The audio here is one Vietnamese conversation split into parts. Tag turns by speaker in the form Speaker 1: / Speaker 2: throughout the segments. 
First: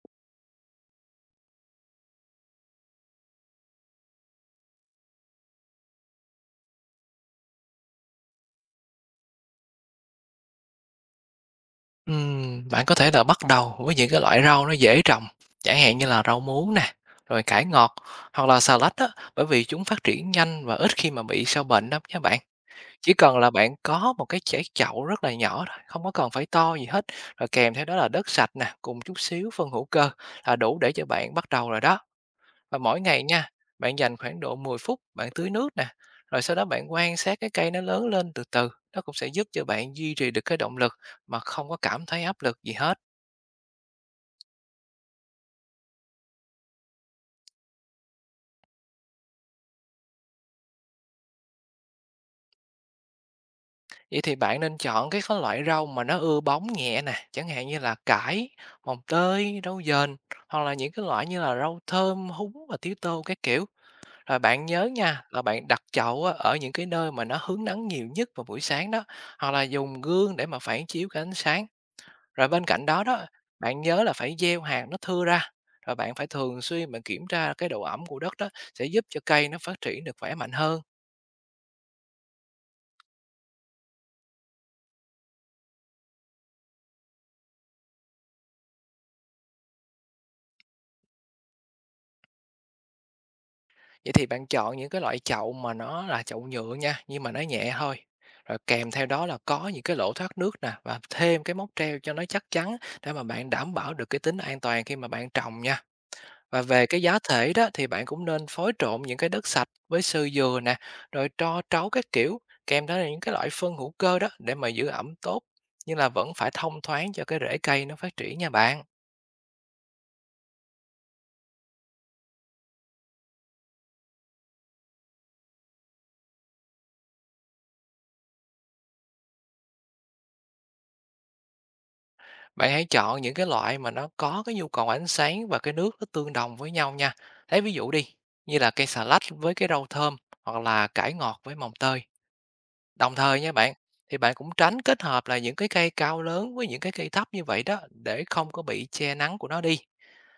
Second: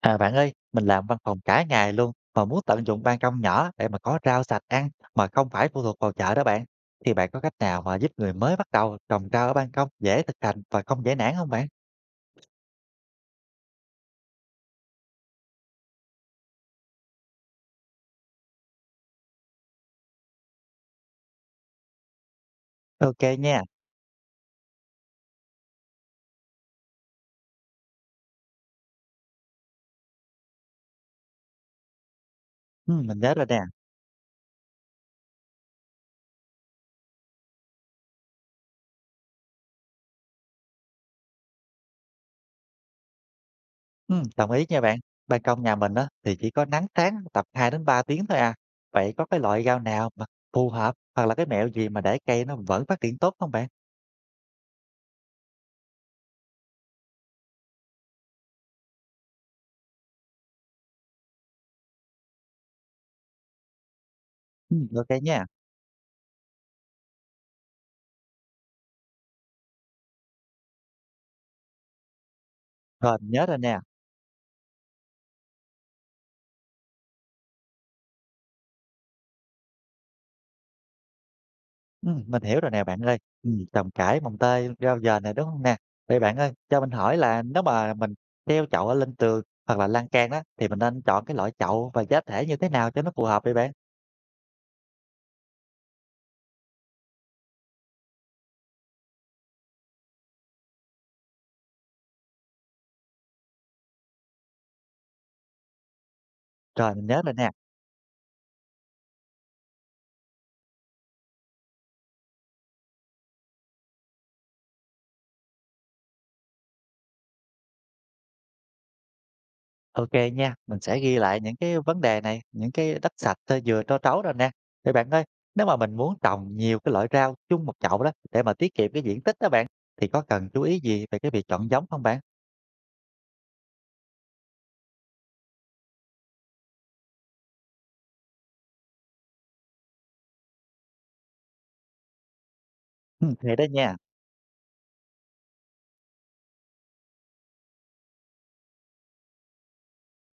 Speaker 1: À bạn ơi, mình làm văn phòng cả ngày luôn mà muốn tận dụng ban công nhỏ để mà có rau sạch ăn mà không phải phụ thuộc vào chợ đó bạn. Thì bạn có cách nào mà giúp người mới bắt đầu trồng rau ở ban công dễ thực hành và không dễ nản không bạn?
Speaker 2: Bạn có thể là bắt đầu với những cái loại rau nó dễ trồng, chẳng hạn như là rau muống nè, rồi cải ngọt hoặc là xà lách á, bởi vì chúng phát triển nhanh và ít khi mà bị sâu bệnh lắm nha bạn. Chỉ
Speaker 1: Ok
Speaker 2: cần là
Speaker 1: nha.
Speaker 2: bạn có một cái chảy chậu rất là nhỏ thôi, không có cần phải to gì hết, rồi kèm theo đó là đất sạch nè, cùng chút xíu phân hữu cơ là đủ để cho bạn bắt đầu rồi đó. Và
Speaker 1: Ừ,
Speaker 2: mỗi
Speaker 1: mình
Speaker 2: ngày
Speaker 1: nhớ rồi
Speaker 2: nha,
Speaker 1: nè.
Speaker 2: bạn dành khoảng độ 10 phút bạn tưới nước nè, rồi sau đó bạn quan sát cái cây nó lớn lên từ từ, nó cũng sẽ giúp cho bạn duy trì được cái động lực mà không có cảm thấy áp lực gì hết.
Speaker 1: Ừ, đồng ý nha bạn. Ban công nhà mình á thì chỉ có nắng sáng tầm 2 đến 3 tiếng thôi à. Vậy có cái loại rau nào mà phù hợp hoặc là cái mẹo gì mà để cây nó vẫn phát triển tốt không bạn?
Speaker 2: Vậy thì bạn nên chọn cái có loại rau mà nó ưa bóng nhẹ nè, chẳng hạn như là cải, mồng tơi, rau dền, hoặc là những cái loại như là rau thơm, húng và tía tô cái kiểu. Rồi bạn
Speaker 1: Ừ,
Speaker 2: nhớ
Speaker 1: ok
Speaker 2: nha là
Speaker 1: nha.
Speaker 2: bạn đặt chậu á, ở những cái nơi mà nó hướng nắng nhiều nhất vào buổi sáng đó, hoặc là dùng gương để mà phản chiếu cái ánh sáng. Rồi bên cạnh đó
Speaker 1: Rồi,
Speaker 2: đó,
Speaker 1: mình nhớ rồi nè.
Speaker 2: bạn nhớ là phải gieo hạt nó thưa ra, rồi bạn phải thường xuyên bạn kiểm tra cái độ ẩm của đất đó sẽ giúp cho cây nó phát triển được khỏe mạnh hơn.
Speaker 1: Mình hiểu rồi nè bạn ơi. Trồng cải, mồng tơi, rau dền này đúng không nè? Vậy bạn ơi, cho mình hỏi là nếu mà mình treo chậu ở lên tường hoặc là lan can đó, thì mình nên chọn cái loại chậu và giá thể như thế nào cho nó phù hợp vậy bạn?
Speaker 2: Vậy thì bạn chọn những cái loại chậu mà nó là chậu nhựa nha, nhưng mà nó nhẹ thôi. Rồi kèm theo đó là có những cái lỗ thoát nước nè và thêm cái móc treo cho nó chắc chắn để mà bạn đảm bảo được cái tính an toàn khi mà bạn trồng nha. Và về
Speaker 1: Rồi,
Speaker 2: cái
Speaker 1: mình
Speaker 2: giá
Speaker 1: nhớ rồi nè.
Speaker 2: thể đó thì bạn cũng nên phối trộn những cái đất sạch với sơ dừa nè, rồi tro trấu các kiểu, kèm theo là những cái loại phân hữu cơ đó để mà giữ ẩm tốt, nhưng là vẫn phải thông thoáng cho cái rễ cây nó phát triển nha bạn.
Speaker 1: Ok nha, mình sẽ ghi lại những cái vấn đề này, những cái đất sạch cho vừa cho trấu rồi nè. Vậy bạn ơi, nếu mà mình muốn trồng nhiều cái loại rau chung một chậu đó, để mà tiết kiệm cái diện tích đó bạn, thì có cần chú ý gì về cái việc chọn giống không bạn?
Speaker 2: Bạn hãy chọn những cái loại mà nó có cái nhu cầu ánh sáng và cái nước nó tương đồng với nhau nha. Lấy ví dụ đi, như là cây xà lách với cái rau thơm hoặc là cải ngọt với mồng tơi. Đồng thời nha
Speaker 1: Hay đó
Speaker 2: bạn,
Speaker 1: nha.
Speaker 2: thì bạn cũng tránh kết hợp là những cái cây cao lớn với những cái cây thấp như vậy đó để không có bị che nắng của nó đi.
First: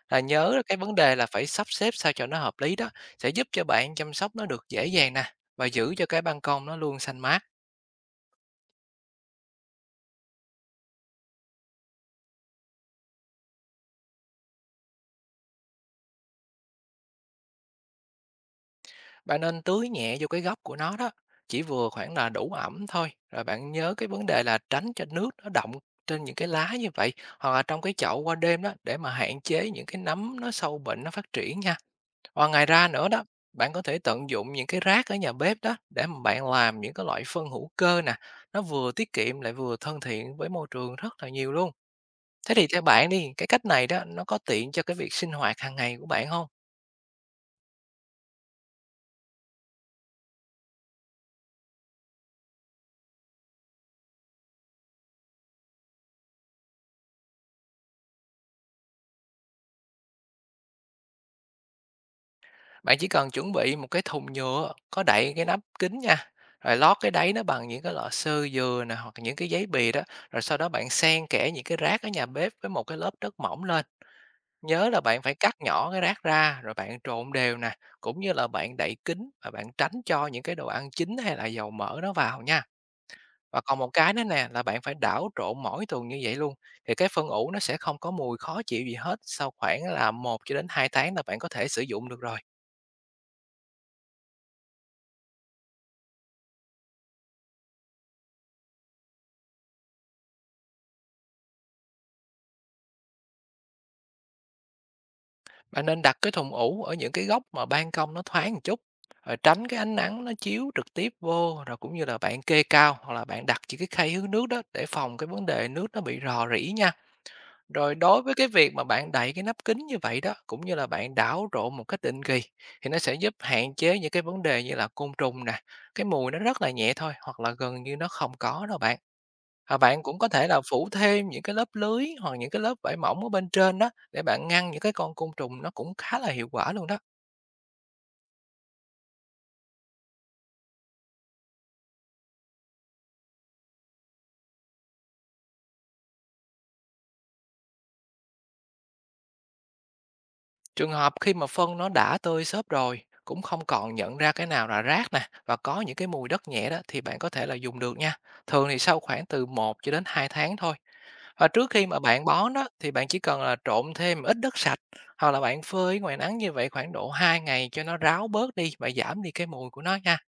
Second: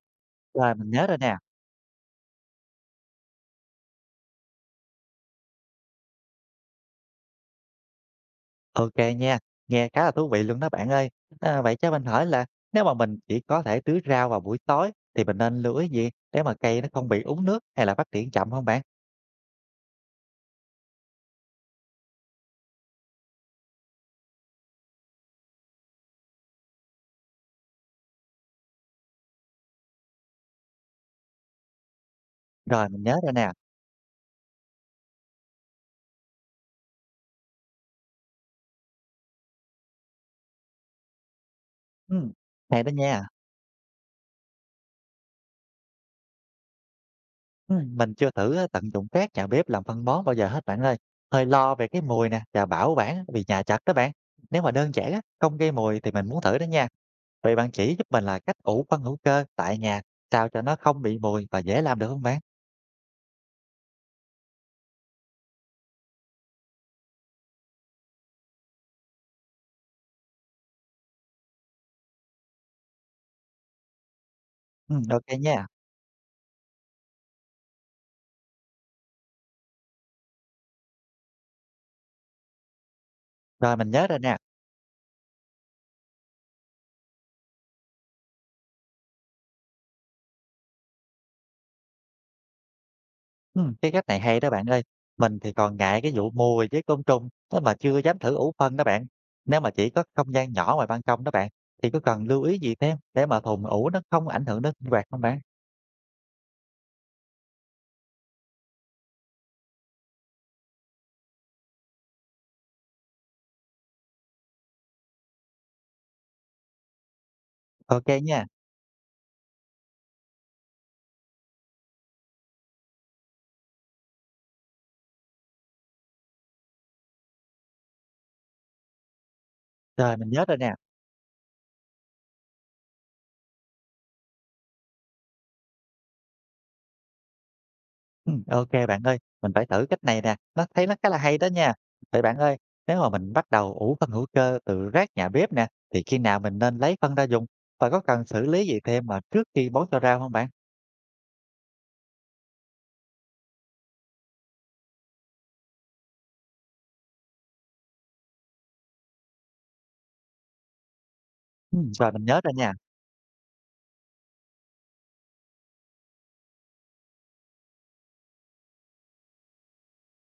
Speaker 2: Là nhớ là
Speaker 1: Rồi,
Speaker 2: cái
Speaker 1: mình
Speaker 2: vấn
Speaker 1: nhớ
Speaker 2: đề
Speaker 1: rồi
Speaker 2: là
Speaker 1: nè.
Speaker 2: phải sắp xếp sao cho nó hợp lý đó, sẽ giúp cho bạn chăm sóc nó được dễ dàng nè, và giữ cho cái ban công nó luôn xanh mát.
Speaker 1: OK nha, nghe khá là thú vị luôn đó bạn ơi. À, vậy cho mình hỏi là nếu mà mình chỉ có thể tưới rau vào buổi tối thì mình nên lưu ý gì để mà cây nó không bị úng nước hay là phát triển chậm không bạn?
Speaker 2: Bạn nên tưới nhẹ vô cái gốc của nó đó, chỉ vừa khoảng là đủ ẩm thôi. Rồi bạn nhớ cái vấn đề là tránh cho nước nó đọng trên những cái lá như vậy, hoặc là trong cái chậu qua đêm đó, để mà hạn chế những cái nấm nó sâu bệnh nó phát triển nha. Và ngoài
Speaker 1: Rồi
Speaker 2: ra
Speaker 1: mình
Speaker 2: nữa
Speaker 1: nhớ
Speaker 2: đó,
Speaker 1: rồi nè.
Speaker 2: bạn có thể tận dụng những cái rác ở nhà bếp đó để mà bạn làm những cái loại phân hữu cơ nè, nó vừa tiết kiệm lại vừa thân thiện với môi trường rất là nhiều luôn.
Speaker 1: Ừm,
Speaker 2: Thế thì
Speaker 1: hay
Speaker 2: theo
Speaker 1: đó
Speaker 2: bạn
Speaker 1: nha.
Speaker 2: đi, cái cách này đó nó có tiện cho cái việc sinh hoạt hàng ngày của bạn không?
Speaker 1: Mình chưa thử á, tận dụng rác nhà bếp làm phân bón bao giờ hết bạn ơi. Hơi lo về cái mùi nè và bảo quản vì nhà chật đó bạn. Nếu mà đơn giản á, không gây mùi thì mình muốn thử đó nha. Vậy bạn chỉ giúp mình là cách ủ phân hữu cơ tại nhà sao cho nó không bị mùi và dễ làm được không bạn?
Speaker 2: Bạn chỉ cần chuẩn bị một cái thùng nhựa có đậy cái nắp kín nha, rồi lót cái đáy nó bằng những cái lọ sơ dừa nè, hoặc những cái giấy bì đó, rồi sau đó bạn xen kẽ những cái rác ở nhà bếp với một cái lớp đất mỏng lên. Nhớ là bạn
Speaker 1: OK
Speaker 2: phải cắt
Speaker 1: nha.
Speaker 2: nhỏ cái rác ra, rồi bạn trộn đều nè, cũng như là bạn đậy kín và bạn tránh cho những cái đồ ăn chín hay là dầu mỡ nó vào nha. Và
Speaker 1: Rồi
Speaker 2: còn một
Speaker 1: mình nhớ
Speaker 2: cái
Speaker 1: rồi
Speaker 2: nữa
Speaker 1: nè.
Speaker 2: nè là bạn phải đảo trộn mỗi tuần như vậy luôn, thì cái phân ủ nó sẽ không có mùi khó chịu gì hết, sau khoảng là 1 cho đến 2 tháng là bạn có thể sử dụng được rồi.
Speaker 1: Cái cách này hay đó bạn ơi. Mình thì còn ngại cái vụ mùi với côn trùng, thế mà chưa dám thử ủ phân đó bạn. Nếu mà chỉ có không gian nhỏ ngoài ban công đó bạn, thì có cần lưu ý gì thêm để mà thùng ủ nó không ảnh hưởng đến sinh hoạt không bạn?
Speaker 2: Bạn nên đặt cái thùng ủ ở những cái góc mà ban công nó thoáng một chút, rồi tránh cái ánh nắng nó chiếu trực tiếp vô, rồi cũng như là bạn kê cao hoặc là bạn đặt chỉ cái khay hứng nước đó để phòng cái vấn đề nước nó bị rò rỉ nha. Rồi
Speaker 1: Ok
Speaker 2: đối với
Speaker 1: nha.
Speaker 2: cái việc mà bạn đậy cái nắp kính như vậy đó, cũng như là bạn đảo trộn một cách định kỳ thì nó sẽ giúp hạn chế những cái vấn đề như là côn trùng nè, cái mùi nó rất là nhẹ thôi hoặc là gần như nó không có đâu bạn. Và bạn
Speaker 1: Rồi
Speaker 2: cũng có
Speaker 1: mình nhớ
Speaker 2: thể
Speaker 1: rồi
Speaker 2: là
Speaker 1: nè.
Speaker 2: phủ thêm những cái lớp lưới hoặc những cái lớp vải mỏng ở bên trên đó để bạn ngăn những cái con côn trùng nó cũng khá là hiệu quả luôn đó.
Speaker 1: Ok bạn ơi, mình phải thử cách này nè, nó thấy nó khá là hay đó nha. Vậy bạn ơi, nếu mà mình bắt đầu ủ phân hữu cơ từ rác nhà bếp nè, thì khi nào mình nên lấy phân ra dùng và có cần xử lý gì thêm mà trước khi bón cho rau không bạn?
Speaker 2: Trường hợp khi mà phân nó đã tơi xốp rồi, cũng không còn nhận ra cái nào là rác nè và có những cái mùi đất nhẹ đó thì bạn có thể là dùng được nha. Thường thì sau khoảng từ một cho đến 2 tháng thôi. Và trước khi mà
Speaker 1: Rồi mình
Speaker 2: bạn
Speaker 1: nhớ rồi
Speaker 2: bón đó
Speaker 1: nha.
Speaker 2: thì bạn chỉ cần là trộn thêm ít đất sạch hoặc là bạn phơi ngoài nắng như vậy khoảng độ 2 ngày cho nó ráo bớt đi và giảm đi cái mùi của nó nha.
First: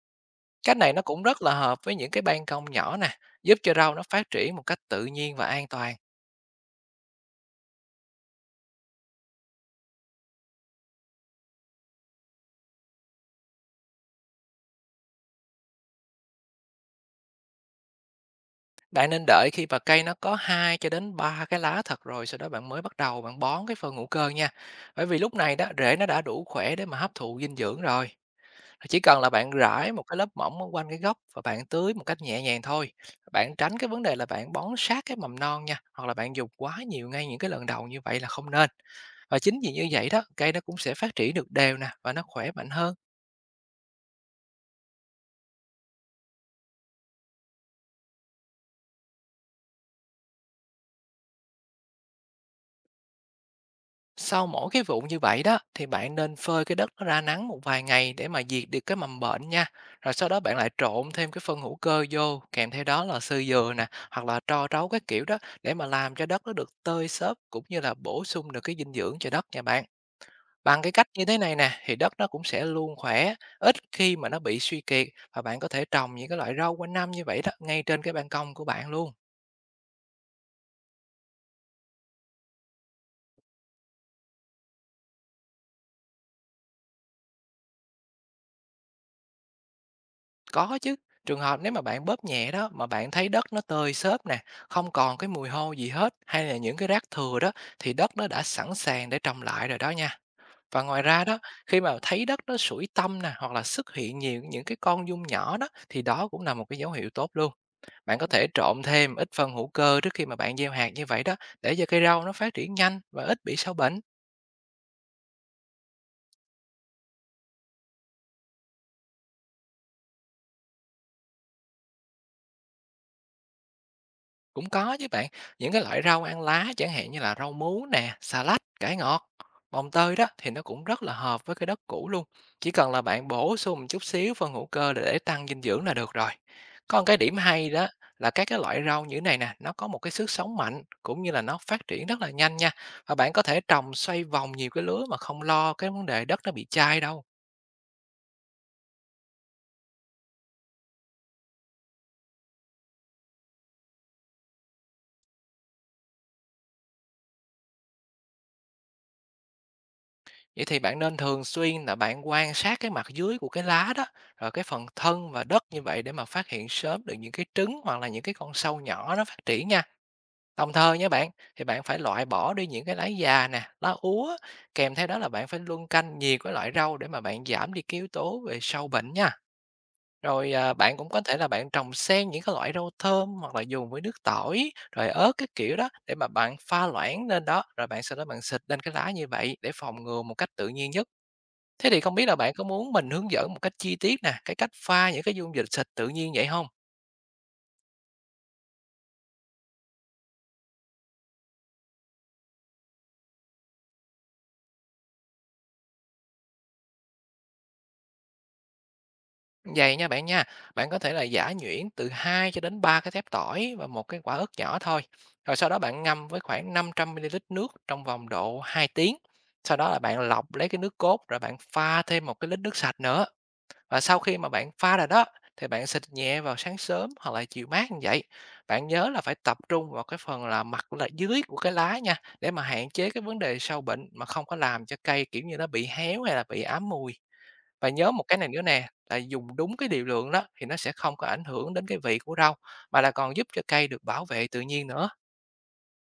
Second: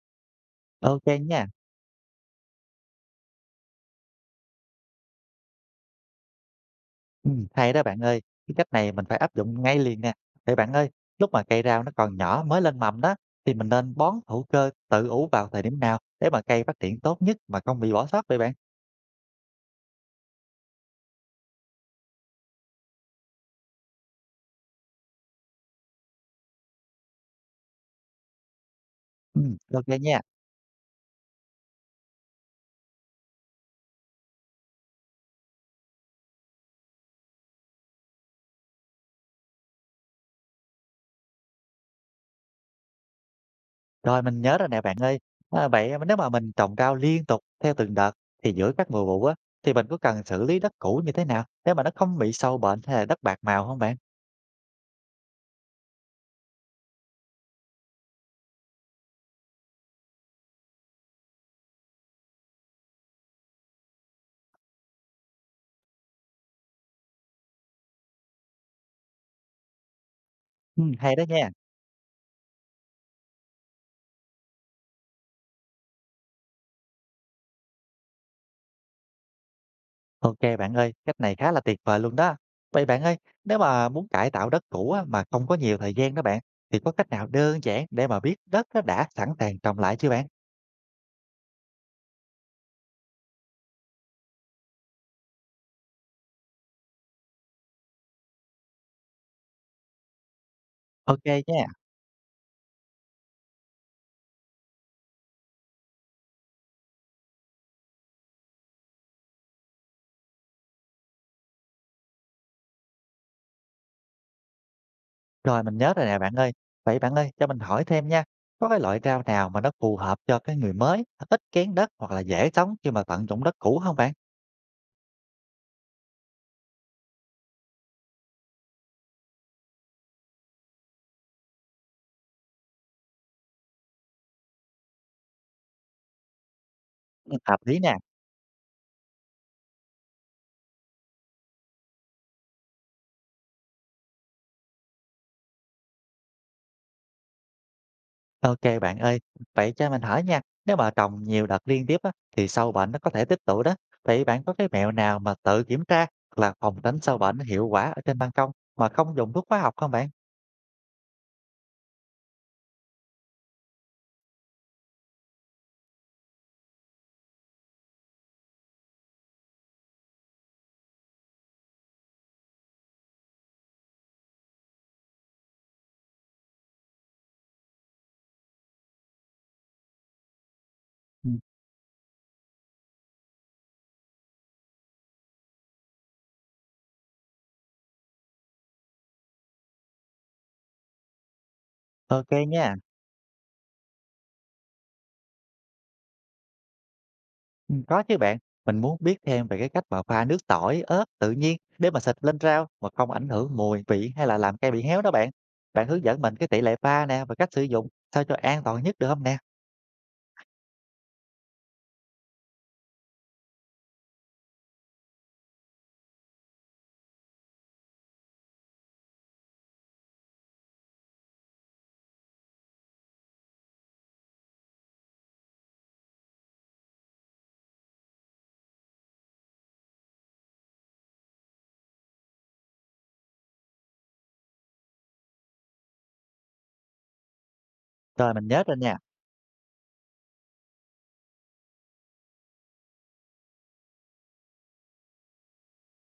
Speaker 2: Cách này nó
Speaker 1: Ok
Speaker 2: cũng rất
Speaker 1: nha.
Speaker 2: là hợp với những cái ban công nhỏ nè, giúp cho rau nó phát triển một cách tự nhiên và an toàn.
Speaker 1: Hay đó bạn ơi, cái cách này mình phải áp dụng ngay liền nè. Vậy bạn ơi, lúc mà cây rau nó còn nhỏ mới lên mầm đó, thì mình nên bón hữu cơ tự ủ vào thời điểm nào để mà cây phát triển tốt nhất mà không bị bỏ sót vậy bạn?
Speaker 2: Bạn nên đợi khi mà cây nó có 2 cho đến 3 cái lá thật rồi, sau đó bạn mới bắt đầu bạn bón cái phân hữu cơ nha. Bởi vì lúc này đó rễ nó đã đủ khỏe để mà hấp thụ dinh dưỡng rồi. Chỉ cần là bạn
Speaker 1: Ok
Speaker 2: rải một cái
Speaker 1: nha.
Speaker 2: lớp mỏng ở quanh cái gốc và bạn tưới một cách nhẹ nhàng thôi. Bạn tránh cái vấn đề là bạn bón sát cái mầm non nha, hoặc là bạn dùng quá nhiều ngay những cái lần đầu như vậy là không nên. Và chính vì như vậy đó, cây nó cũng sẽ phát triển được đều nè và nó khỏe mạnh hơn.
Speaker 1: Rồi mình nhớ rồi nè bạn ơi. À, vậy mà nếu mà mình trồng rau liên tục theo từng đợt thì giữa các mùa vụ á, thì mình có cần xử lý đất cũ như thế nào để mà nó không bị sâu bệnh hay là đất bạc màu không bạn?
Speaker 2: Sau mỗi cái vụ như vậy đó thì bạn nên phơi cái đất nó ra nắng một vài ngày để mà diệt được cái mầm bệnh nha. Rồi sau đó bạn lại trộn thêm cái phân hữu cơ vô, kèm theo đó là xơ dừa nè, hoặc là tro trấu các kiểu đó để mà làm cho đất nó được tơi xốp cũng như là bổ sung được cái dinh dưỡng cho đất nha bạn. Bằng cái cách
Speaker 1: Hay đó
Speaker 2: như thế
Speaker 1: nha.
Speaker 2: này nè thì đất nó cũng sẽ luôn khỏe, ít khi mà nó bị suy kiệt và bạn có thể trồng những cái loại rau quanh năm như vậy đó ngay trên cái ban công của bạn luôn.
Speaker 1: Ok bạn ơi, cách này khá là tuyệt vời luôn đó. Vậy bạn ơi, nếu mà muốn cải tạo đất cũ á, mà không có nhiều thời gian đó bạn, thì có cách nào đơn giản để mà biết đất nó đã sẵn sàng trồng lại chưa bạn?
Speaker 2: Có chứ, trường hợp nếu mà bạn bóp nhẹ đó mà bạn thấy đất nó tơi xốp nè, không còn cái mùi hôi gì hết hay là những cái rác thừa đó thì đất nó đã sẵn sàng để trồng lại rồi đó nha. Và ngoài
Speaker 1: Ok
Speaker 2: ra đó,
Speaker 1: nha.
Speaker 2: khi mà thấy đất nó sủi tăm nè hoặc là xuất hiện nhiều những cái con giun nhỏ đó thì đó cũng là một cái dấu hiệu tốt luôn. Bạn có thể trộn thêm ít phân hữu cơ trước khi mà bạn gieo hạt như vậy đó để cho cây rau nó phát triển nhanh và ít bị sâu bệnh.
Speaker 1: Rồi mình nhớ rồi nè bạn ơi. Vậy bạn ơi, cho mình hỏi thêm nha. Có cái loại rau nào mà nó phù hợp cho cái người mới, ít kén đất hoặc là dễ sống khi mà tận dụng đất cũ không bạn?
Speaker 2: Cũng có chứ bạn, những cái loại rau ăn lá chẳng hạn như là rau muống nè, xà lách, cải ngọt, mồng tơi đó thì nó cũng rất là hợp với cái đất cũ luôn. Chỉ cần là bạn bổ sung một chút xíu phân hữu cơ để tăng dinh dưỡng là được rồi. Còn cái
Speaker 1: Ừ,
Speaker 2: điểm
Speaker 1: hợp
Speaker 2: hay
Speaker 1: lý
Speaker 2: đó
Speaker 1: nè.
Speaker 2: là các cái loại rau như thế này nè, nó có một cái sức sống mạnh cũng như là nó phát triển rất là nhanh nha. Và bạn có thể trồng xoay vòng nhiều cái lứa mà không lo cái vấn đề đất nó bị chai đâu.
Speaker 1: Ok bạn ơi, vậy cho mình hỏi nha, nếu mà trồng nhiều đợt liên tiếp á, thì sâu bệnh nó có thể tích tụ đó. Vậy bạn có cái mẹo nào mà tự kiểm tra hoặc là phòng tránh sâu bệnh hiệu quả ở trên ban công mà không dùng thuốc hóa học không bạn?
Speaker 2: Vậy thì bạn nên thường xuyên là bạn quan sát cái mặt dưới của cái lá đó, rồi cái phần thân và đất như vậy để mà phát hiện sớm được những cái trứng hoặc là những cái con sâu nhỏ nó phát triển nha. Đồng thời nha bạn, thì bạn phải loại bỏ đi những cái lá già nè, lá úa, kèm theo đó là bạn phải luân canh nhiều cái loại rau để mà bạn giảm đi cái yếu tố về sâu bệnh nha. Rồi à, bạn cũng có
Speaker 1: Ừ,
Speaker 2: thể là bạn trồng xen những cái loại rau thơm hoặc là dùng với nước tỏi, rồi ớt cái kiểu đó để mà bạn pha loãng lên đó, rồi bạn sau đó bạn xịt lên cái lá như vậy để phòng ngừa một cách tự nhiên nhất. Thế thì không biết
Speaker 1: ok
Speaker 2: là bạn có
Speaker 1: nha,
Speaker 2: muốn mình hướng dẫn một cách chi tiết nè, cái cách pha những cái dung dịch xịt tự nhiên vậy không?
Speaker 1: Ừ, có chứ bạn. Mình muốn biết thêm về cái cách mà pha nước tỏi, ớt tự nhiên để mà xịt lên rau mà không ảnh hưởng mùi, vị hay là làm cây bị héo đó bạn. Bạn hướng dẫn mình cái tỷ lệ pha nè và cách sử dụng sao cho an toàn nhất được không nè?
Speaker 2: Vầy nha, bạn có thể là giã nhuyễn từ 2 cho đến 3 cái thép tỏi và một cái quả ớt nhỏ thôi. Rồi sau đó bạn ngâm với khoảng 500 ml nước trong vòng độ 2 tiếng. Sau đó là bạn lọc lấy cái nước cốt rồi bạn pha thêm một cái lít nước sạch nữa. Và sau khi mà bạn pha rồi đó, thì bạn xịt nhẹ vào sáng sớm hoặc là chiều mát như vậy. Bạn nhớ là phải tập trung vào cái phần là mặt là dưới của cái lá nha, để mà hạn chế cái vấn đề sâu bệnh mà không có làm cho cây kiểu như nó bị héo hay là bị ám mùi. Và nhớ một
Speaker 1: Rồi
Speaker 2: cái
Speaker 1: mình
Speaker 2: này
Speaker 1: nhớ
Speaker 2: nữa
Speaker 1: rồi
Speaker 2: nè,
Speaker 1: nha.
Speaker 2: là dùng đúng cái liều lượng đó thì nó sẽ không có ảnh hưởng đến cái vị của rau, mà là còn giúp cho cây được bảo vệ tự nhiên nữa.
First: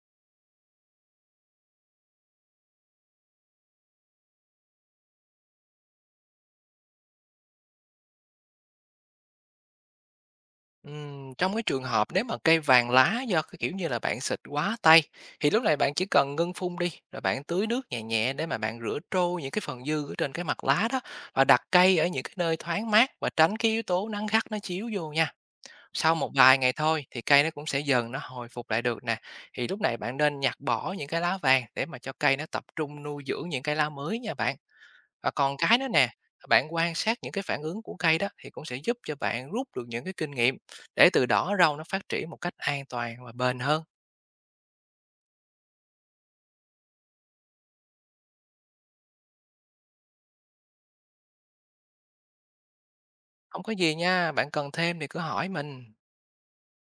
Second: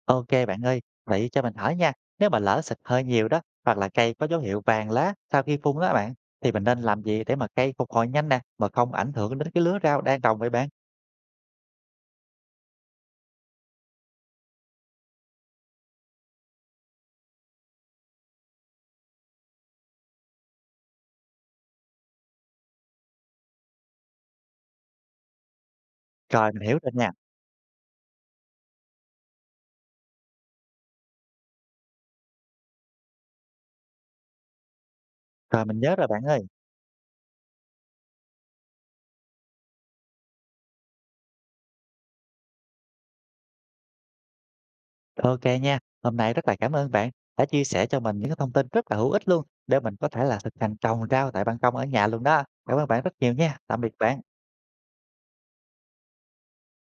Speaker 1: OK bạn ơi, vậy cho mình hỏi nha, nếu mà lỡ xịt hơi nhiều đó, hoặc là cây có dấu hiệu vàng lá sau khi phun đó bạn, thì mình nên làm gì để mà cây phục hồi nhanh nè, mà không ảnh hưởng đến cái lứa rau đang trồng vậy bạn?
Speaker 2: Trong cái trường hợp nếu mà cây vàng lá do cái, kiểu như là, bạn xịt quá tay, thì lúc này bạn chỉ cần ngưng phun đi, rồi bạn tưới nước nhẹ nhẹ để mà bạn rửa trôi những cái phần dư ở trên cái mặt lá đó, và đặt cây ở những cái nơi thoáng mát và tránh cái yếu tố nắng gắt nó chiếu vô nha. Sau một
Speaker 1: Rồi
Speaker 2: vài
Speaker 1: mình
Speaker 2: ngày
Speaker 1: hiểu rồi
Speaker 2: thôi
Speaker 1: nha,
Speaker 2: thì cây nó cũng sẽ dần nó hồi phục lại được nè. Thì lúc này bạn nên nhặt bỏ những cái lá vàng để mà cho cây nó tập trung nuôi dưỡng những cái lá mới nha bạn. Và còn
Speaker 1: rồi
Speaker 2: cái
Speaker 1: mình
Speaker 2: nữa
Speaker 1: nhớ rồi
Speaker 2: nè,
Speaker 1: bạn ơi.
Speaker 2: bạn quan sát những cái phản ứng của cây đó thì cũng sẽ giúp cho bạn rút được những cái kinh nghiệm để từ đó rau nó phát triển một cách an toàn và bền hơn.
Speaker 1: OK nha, hôm nay rất là cảm ơn bạn đã chia sẻ cho mình những cái thông tin rất là hữu ích luôn, để mình có thể là thực hành trồng rau tại ban công ở nhà luôn đó. Cảm ơn bạn rất nhiều nha,
Speaker 2: Không có
Speaker 1: tạm biệt
Speaker 2: gì
Speaker 1: bạn.
Speaker 2: nha, bạn cần thêm thì cứ hỏi mình.